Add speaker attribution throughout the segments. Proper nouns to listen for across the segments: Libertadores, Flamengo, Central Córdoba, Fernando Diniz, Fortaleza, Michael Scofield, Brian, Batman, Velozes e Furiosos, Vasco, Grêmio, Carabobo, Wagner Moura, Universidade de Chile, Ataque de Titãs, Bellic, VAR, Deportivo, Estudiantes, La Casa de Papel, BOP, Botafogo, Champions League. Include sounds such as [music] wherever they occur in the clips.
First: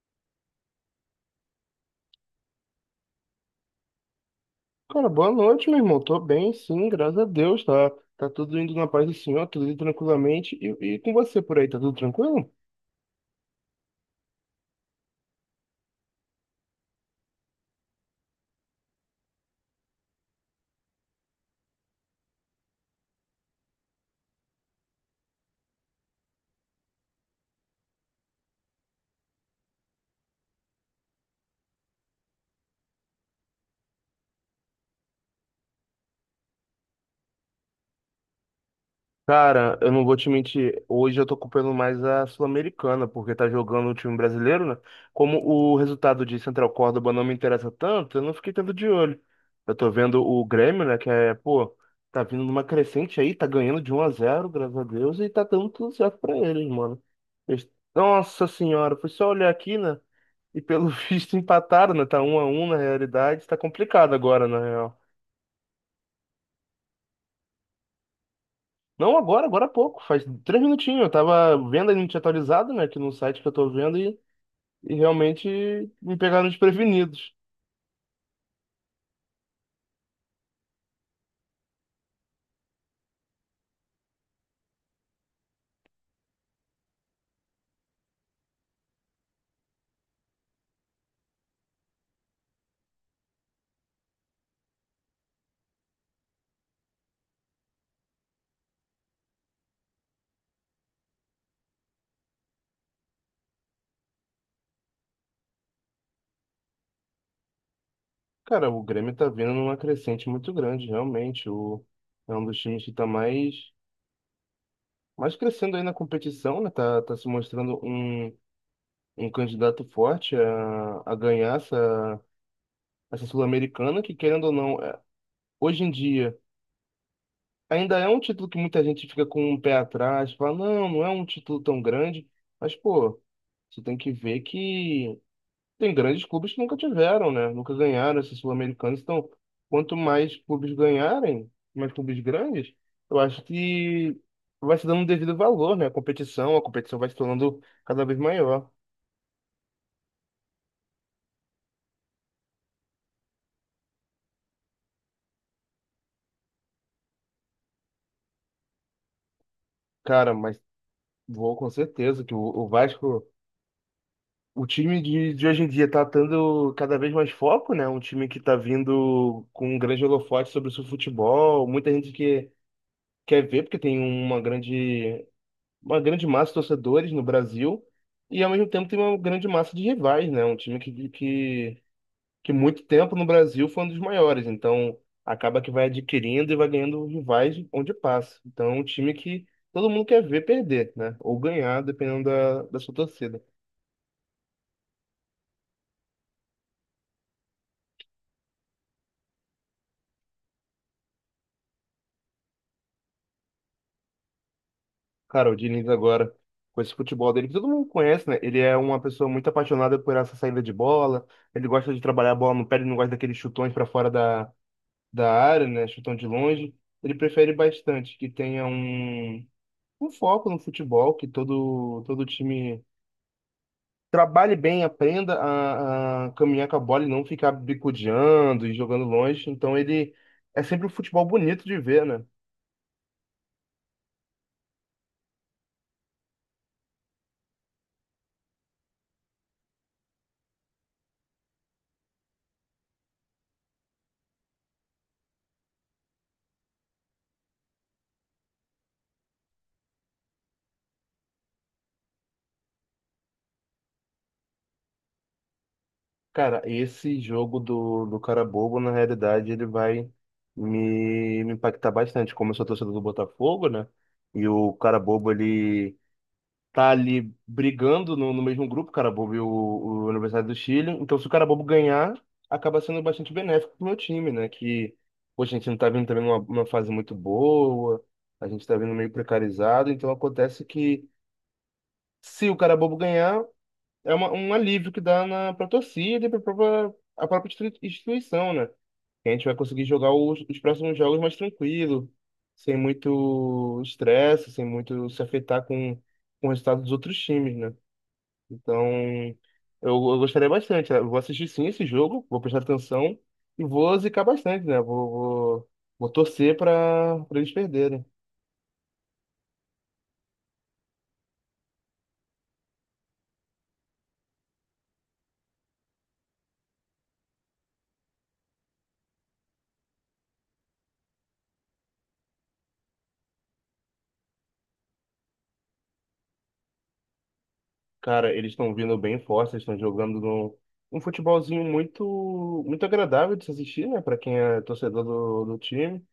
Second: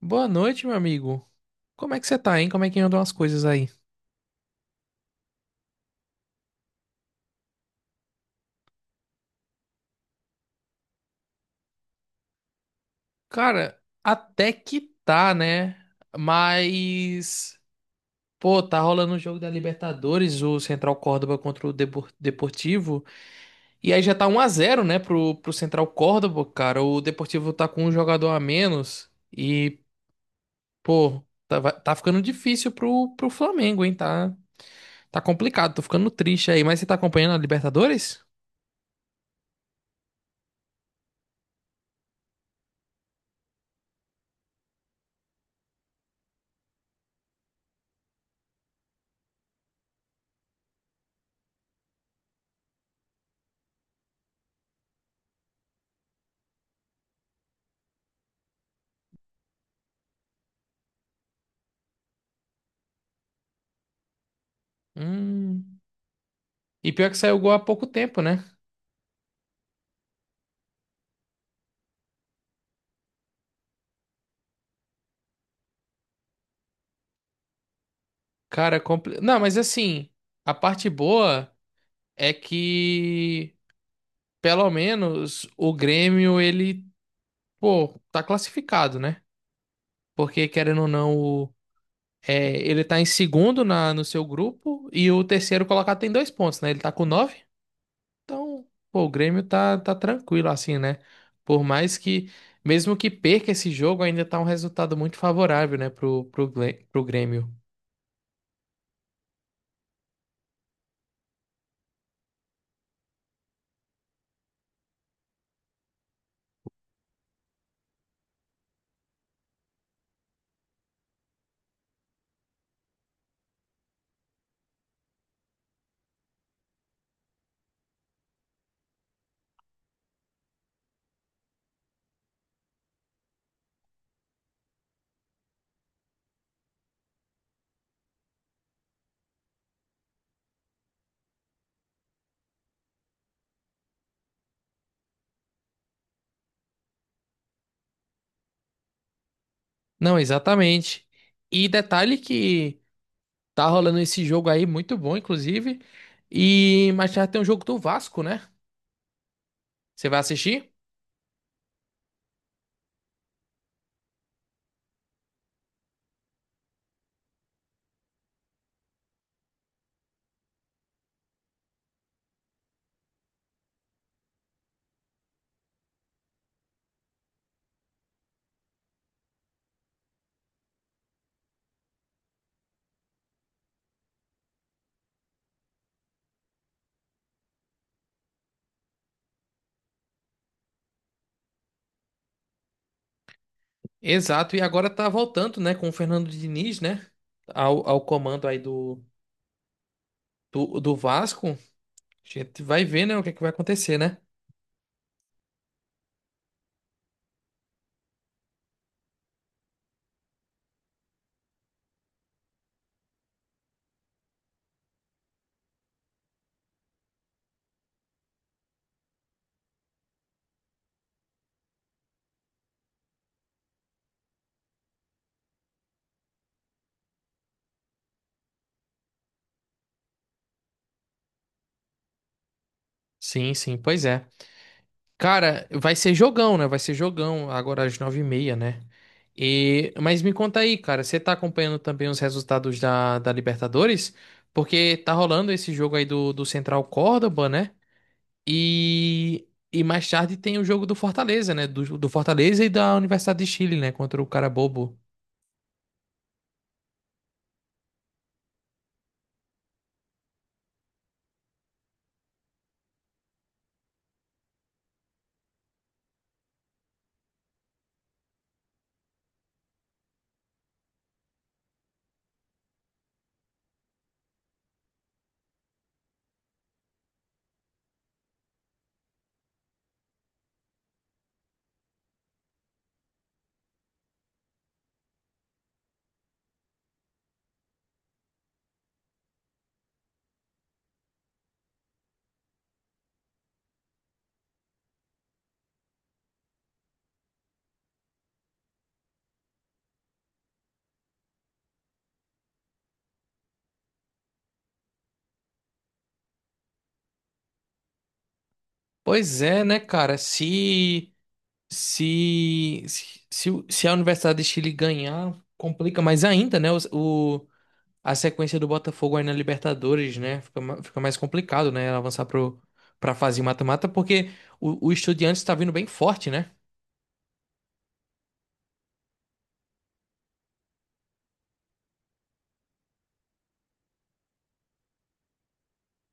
Speaker 1: Boa noite, meu amigo. Como é que você tá, hein? Como é que andam as coisas aí?
Speaker 2: Cara, boa noite, meu irmão. Tô bem, sim, graças a Deus, tá? Tá tudo indo na paz do Senhor, tudo indo tranquilamente. E com você por aí, tá tudo tranquilo?
Speaker 1: Cara, até que tá, né? Mas, tá rolando o jogo da Libertadores, o Central Córdoba contra o Deportivo. E aí já tá um a zero, né, pro Central Córdoba, cara. O Deportivo tá com um jogador a menos. Pô, tá ficando difícil pro Flamengo, hein? Tá, tá complicado, tô ficando triste aí. Mas você tá acompanhando a Libertadores?
Speaker 2: Cara, eu não vou te mentir, hoje eu tô culpando mais a Sul-Americana, porque tá jogando o time brasileiro, né? Como o resultado de Central Córdoba não me interessa tanto, eu não fiquei tanto de olho. Eu tô vendo o Grêmio, né, que é, pô, tá vindo numa crescente aí, tá ganhando de 1 a 0, graças a Deus, e tá dando tudo certo pra eles, mano. Eles- Nossa senhora, foi só olhar aqui, né? E pelo [laughs] visto empataram, né? Tá 1 a 1 na realidade, tá complicado agora, né?
Speaker 1: Hum. E pior que saiu o gol há pouco tempo, né?
Speaker 2: Não agora, agora há pouco, faz três minutinhos. Eu tava vendo a gente atualizado, né, aqui no site que eu tô vendo e realmente me pegaram desprevenidos.
Speaker 1: Cara, é não, mas assim, a parte boa é que pelo menos o Grêmio, pô, tá classificado, né? Porque querendo ou não, ele tá em segundo no seu grupo e o terceiro colocado tem dois pontos, né? Ele tá com nove, então, pô, o Grêmio tá tranquilo assim, né? Por mais que, Mesmo que perca esse jogo, ainda tá um resultado muito favorável, né, pro Grêmio.
Speaker 2: Cara, o Grêmio tá vindo numa crescente muito grande, realmente. É um dos times que tá mais crescendo aí na competição, né? Tá se mostrando um candidato forte a ganhar essa Sul-Americana, que querendo ou não, hoje em dia ainda é um título que muita gente fica com um pé atrás, fala, não, não é um título tão grande, mas, pô, você tem que ver que tem grandes clubes que nunca tiveram, né? Nunca ganharam esses sul-americanos, então, quanto mais clubes ganharem, mais clubes grandes, eu acho que vai se dando um devido valor, né? A competição vai se tornando cada vez maior.
Speaker 1: Não, exatamente. E detalhe que tá rolando esse jogo aí, muito bom, inclusive. E mais tarde tem um jogo do Vasco, né? Você vai
Speaker 2: Cara, mas
Speaker 1: assistir?
Speaker 2: vou com certeza que o Vasco. O time de hoje em dia tá tendo cada vez mais foco, né? Um time que tá vindo com um grande holofote sobre o seu futebol. Muita gente que quer ver, porque tem uma uma grande massa de torcedores no Brasil. E ao mesmo tempo tem uma grande massa de rivais, né? Um time que muito tempo no Brasil foi um dos maiores. Então acaba que vai adquirindo e vai ganhando rivais onde passa. Então é um time que todo mundo quer ver perder, né? Ou ganhar, dependendo da sua torcida.
Speaker 1: Exato, e agora tá voltando, né, com o Fernando Diniz, né? Ao comando aí do Vasco. A gente vai ver, né, o que é que vai acontecer, né?
Speaker 2: Cara, o Diniz agora, com esse futebol dele, que todo mundo conhece, né? Ele é uma pessoa muito apaixonada por essa saída de bola. Ele gosta de trabalhar a bola no pé, ele não gosta daqueles chutões para fora da área, né? Chutão de longe. Ele prefere bastante que tenha um foco no futebol, que todo time trabalhe bem, aprenda a caminhar com a bola e não ficar bicudeando e jogando longe. Então ele é sempre um futebol bonito de ver, né?
Speaker 1: Sim, sim, pois é. Cara, vai ser jogão, né? Vai ser jogão agora às nove e meia, né? E mas me conta aí, cara, você tá acompanhando também os resultados da Libertadores? Porque tá rolando esse jogo aí do Central Córdoba, né? E mais tarde tem o jogo do Fortaleza, né? Do Fortaleza e da Universidade de Chile, né? Contra o Carabobo.
Speaker 2: Cara, esse jogo do cara bobo, na realidade, ele vai me impactar bastante. Como eu sou torcedor do Botafogo, né? E o cara bobo, ele tá ali brigando no mesmo grupo, o cara bobo e o Universidade do Chile. Então, se o cara bobo ganhar, acaba sendo bastante benéfico pro meu time, né? Que, poxa, a gente não tá vindo também numa, numa fase muito boa, a gente tá vindo meio precarizado. Então, acontece que se o cara bobo ganhar é uma, um alívio que dá na, pra torcida e pra própria, a própria instituição, né? Que a gente vai conseguir jogar os próximos jogos mais tranquilo, sem muito estresse, sem muito se afetar com o resultado dos outros times, né? Então, eu gostaria bastante. Eu vou assistir sim esse jogo, vou prestar atenção e vou zicar bastante, né? Vou torcer para eles perderem.
Speaker 1: Pois é, né, cara? Se a Universidade de Chile ganhar, complica mais ainda, né? A sequência do Botafogo aí na Libertadores, né? Fica mais complicado, né? Avançar pra fase mata-mata, porque o Estudiantes tá vindo bem forte, né?
Speaker 2: Cara, eles estão vindo bem fortes, eles estão jogando num, um futebolzinho muito agradável de se assistir, né? Para quem é torcedor do time.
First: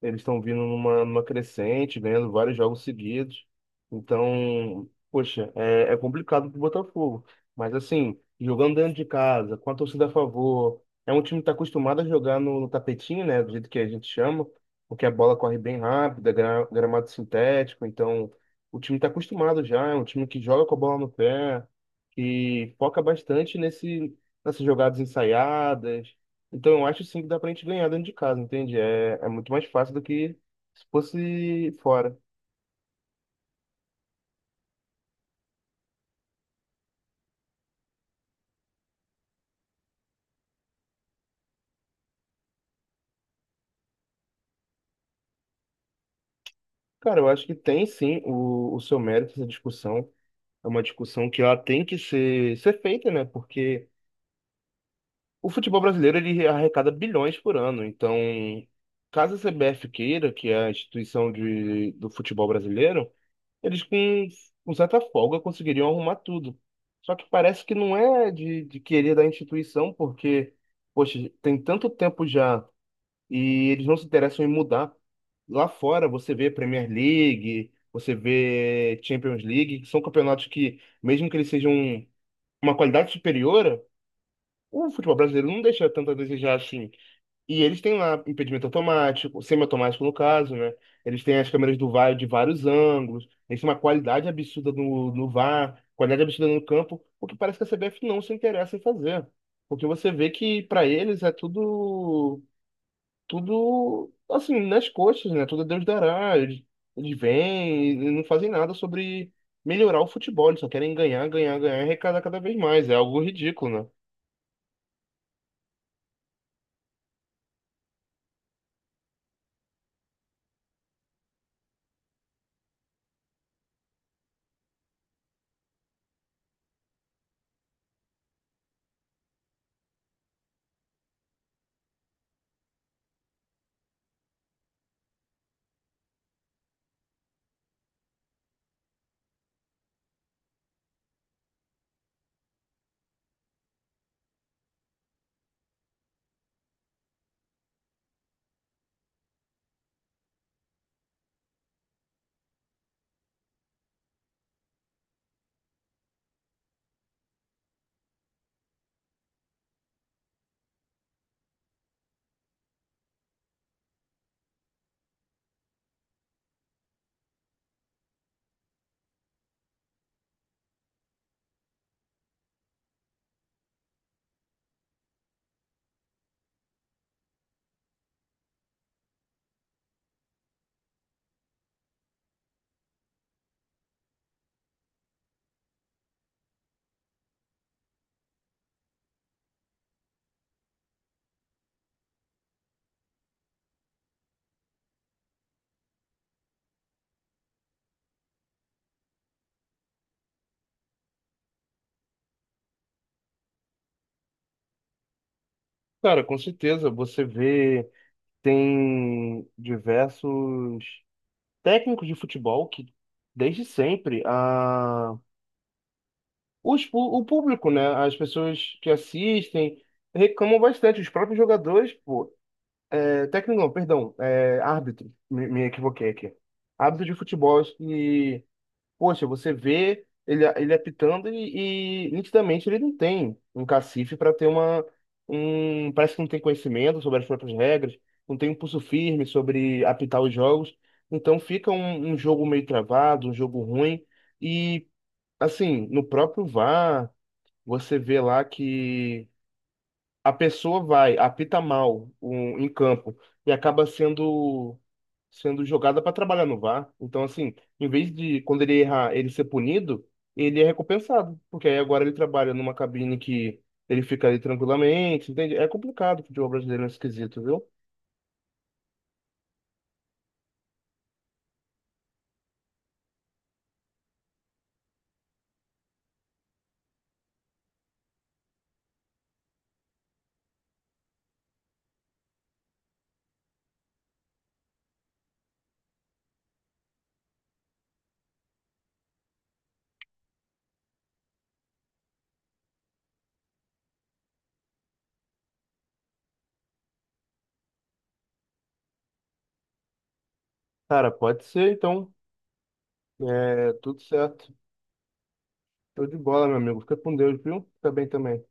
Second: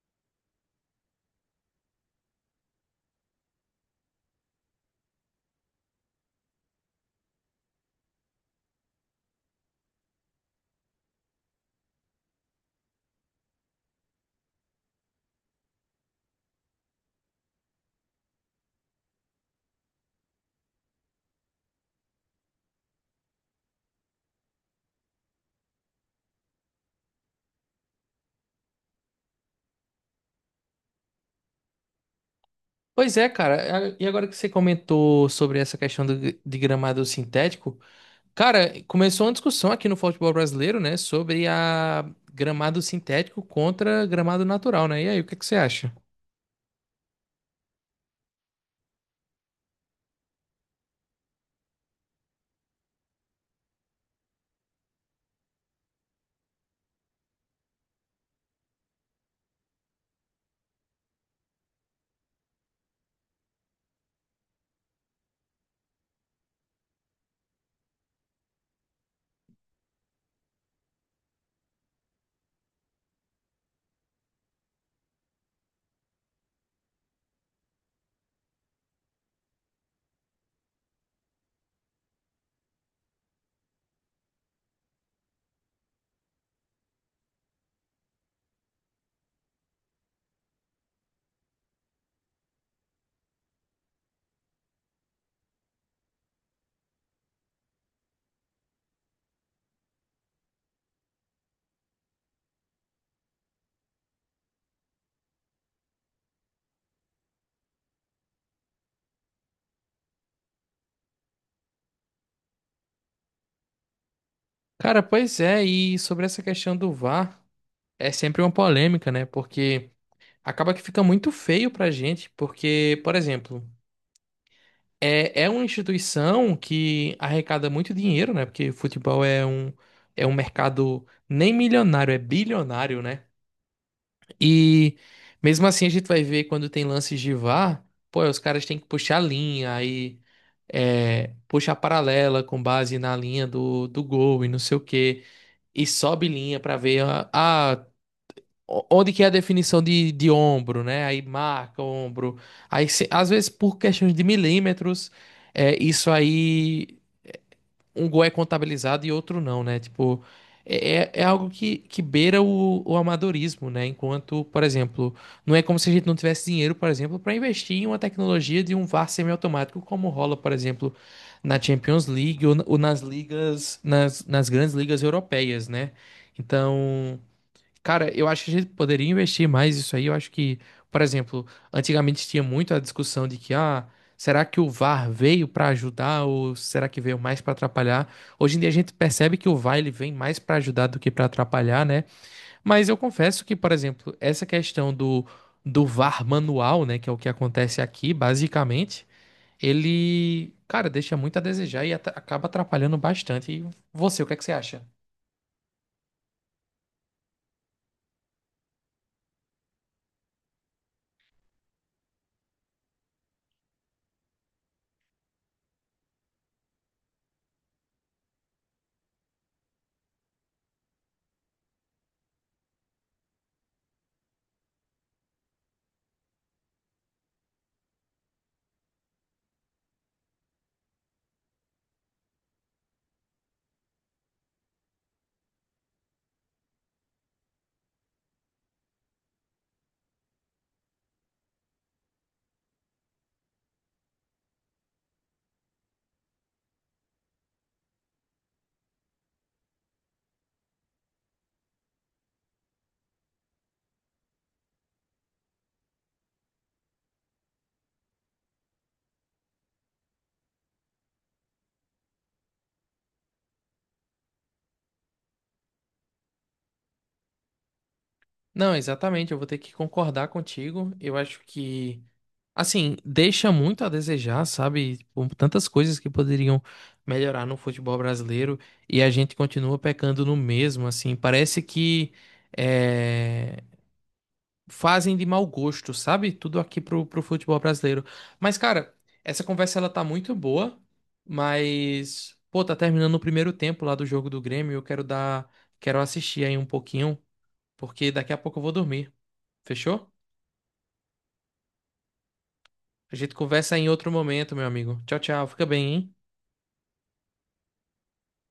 Speaker 2: Eles estão vindo numa, numa crescente, ganhando vários jogos seguidos. Então, poxa, é complicado pro Botafogo. Mas assim, jogando dentro de casa, com a torcida a favor, é um time que está acostumado a jogar no tapetinho, né? Do jeito que a gente chama, porque a bola corre bem rápida, gramado sintético. Então, o time está acostumado já. É um time que joga com a bola no pé, que foca bastante nesse, nessas jogadas ensaiadas, então eu acho sim que dá pra gente ganhar dentro de casa, entende? É muito mais fácil do que se fosse fora.
Speaker 1: Pois é, cara. E agora que você comentou sobre essa questão do, de gramado sintético. Cara, começou uma discussão aqui no futebol brasileiro, né, sobre a gramado sintético contra gramado natural, né? E aí, o que é que você acha?
Speaker 2: Cara, eu acho que tem sim o seu mérito essa discussão. É uma discussão que ela tem que ser feita, né? Porque o futebol brasileiro ele arrecada bilhões por ano. Então, caso a CBF queira, que é a instituição do futebol brasileiro, eles com certa folga conseguiriam arrumar tudo. Só que parece que não é de querer da instituição, porque, poxa, tem tanto tempo já e eles não se interessam em mudar. Lá fora você vê Premier League, você vê Champions League, que são campeonatos que, mesmo que eles sejam uma qualidade superior, o futebol brasileiro não deixa tanto a desejar assim. E eles têm lá impedimento automático, semiautomático no caso, né? Eles têm as câmeras do VAR de vários ângulos, eles têm uma qualidade absurda no VAR, qualidade absurda no campo, o que parece que a CBF não se interessa em fazer. Porque você vê que para eles é tudo assim nas costas, né? Tudo é Deus dará. Eles vêm e não fazem nada sobre melhorar o futebol, eles só querem ganhar, ganhar, ganhar e arrecadar cada vez mais. É algo ridículo, né?
Speaker 1: Cara, pois é, e sobre essa questão do VAR, é sempre uma polêmica, né? Porque acaba que fica muito feio pra gente, porque, por exemplo, é, é uma instituição que arrecada muito dinheiro, né? Porque futebol é um mercado nem milionário, é bilionário, né? E mesmo assim a gente vai ver quando tem lances de VAR, pô, os caras têm que puxar a linha, aí é, puxa a paralela com base na linha do gol e não sei o quê, e sobe linha pra ver onde que é a definição de ombro, né? Aí marca o ombro. Aí se- Às vezes por questões de milímetros, é, isso aí um gol é contabilizado e outro não, né? Tipo, é algo que beira o amadorismo, né? Enquanto, por exemplo, não é como se a gente não tivesse dinheiro, por exemplo, para investir em uma tecnologia de um VAR semiautomático, como rola, por exemplo, na Champions League ou nas ligas, nas grandes ligas europeias, né? Então, cara, eu acho que a gente poderia investir mais isso aí. Eu acho que, por exemplo, antigamente tinha muito a discussão de que, ah, será que o VAR veio para ajudar ou será que veio mais para atrapalhar? Hoje em dia a gente percebe que o VAR ele vem mais para ajudar do que para atrapalhar, né? Mas eu confesso que, por exemplo, essa questão do VAR manual, né, que é o que acontece aqui, basicamente, ele, cara, deixa muito a desejar e acaba atrapalhando bastante. E você, o que é que você acha?
Speaker 2: Cara, com certeza, você vê, tem diversos técnicos de futebol que desde sempre a o público, né? As pessoas que assistem reclamam bastante, os próprios jogadores, pô, Técnico não, perdão, é, árbitro, me equivoquei aqui. Árbitro de futebol que, poxa, você vê ele, ele apitando e nitidamente ele não tem um cacife para ter uma, um, parece que não tem conhecimento sobre as próprias regras, não tem um pulso firme sobre apitar os jogos, então fica um jogo meio travado, um jogo ruim e, assim, no próprio VAR, você vê lá que a pessoa vai, apita mal em campo e acaba sendo jogada para trabalhar no VAR. Então, assim, em vez de quando ele errar, ele ser punido, ele é recompensado, porque aí agora ele trabalha numa cabine que ele fica ali tranquilamente, entende? É complicado, o futebol brasileiro é esquisito, viu?
Speaker 1: Não, exatamente, eu vou ter que concordar contigo. Eu acho que, assim, deixa muito a desejar, sabe? Tipo, tantas coisas que poderiam melhorar no futebol brasileiro e a gente continua pecando no mesmo, assim. Parece que é, fazem de mau gosto, sabe? Tudo aqui pro futebol brasileiro. Mas, cara, essa conversa ela tá muito boa, mas, pô, tá terminando o primeiro tempo lá do jogo do Grêmio. Eu quero dar, quero assistir aí um pouquinho, porque daqui a pouco eu vou dormir. Fechou?
Speaker 2: Cara, pode ser, então.
Speaker 1: A gente
Speaker 2: É,
Speaker 1: conversa em
Speaker 2: tudo
Speaker 1: outro
Speaker 2: certo.
Speaker 1: momento, meu amigo. Tchau, tchau. Fica bem,
Speaker 2: Show
Speaker 1: hein?
Speaker 2: de bola, meu amigo. Fica com Deus, viu? Fica bem também.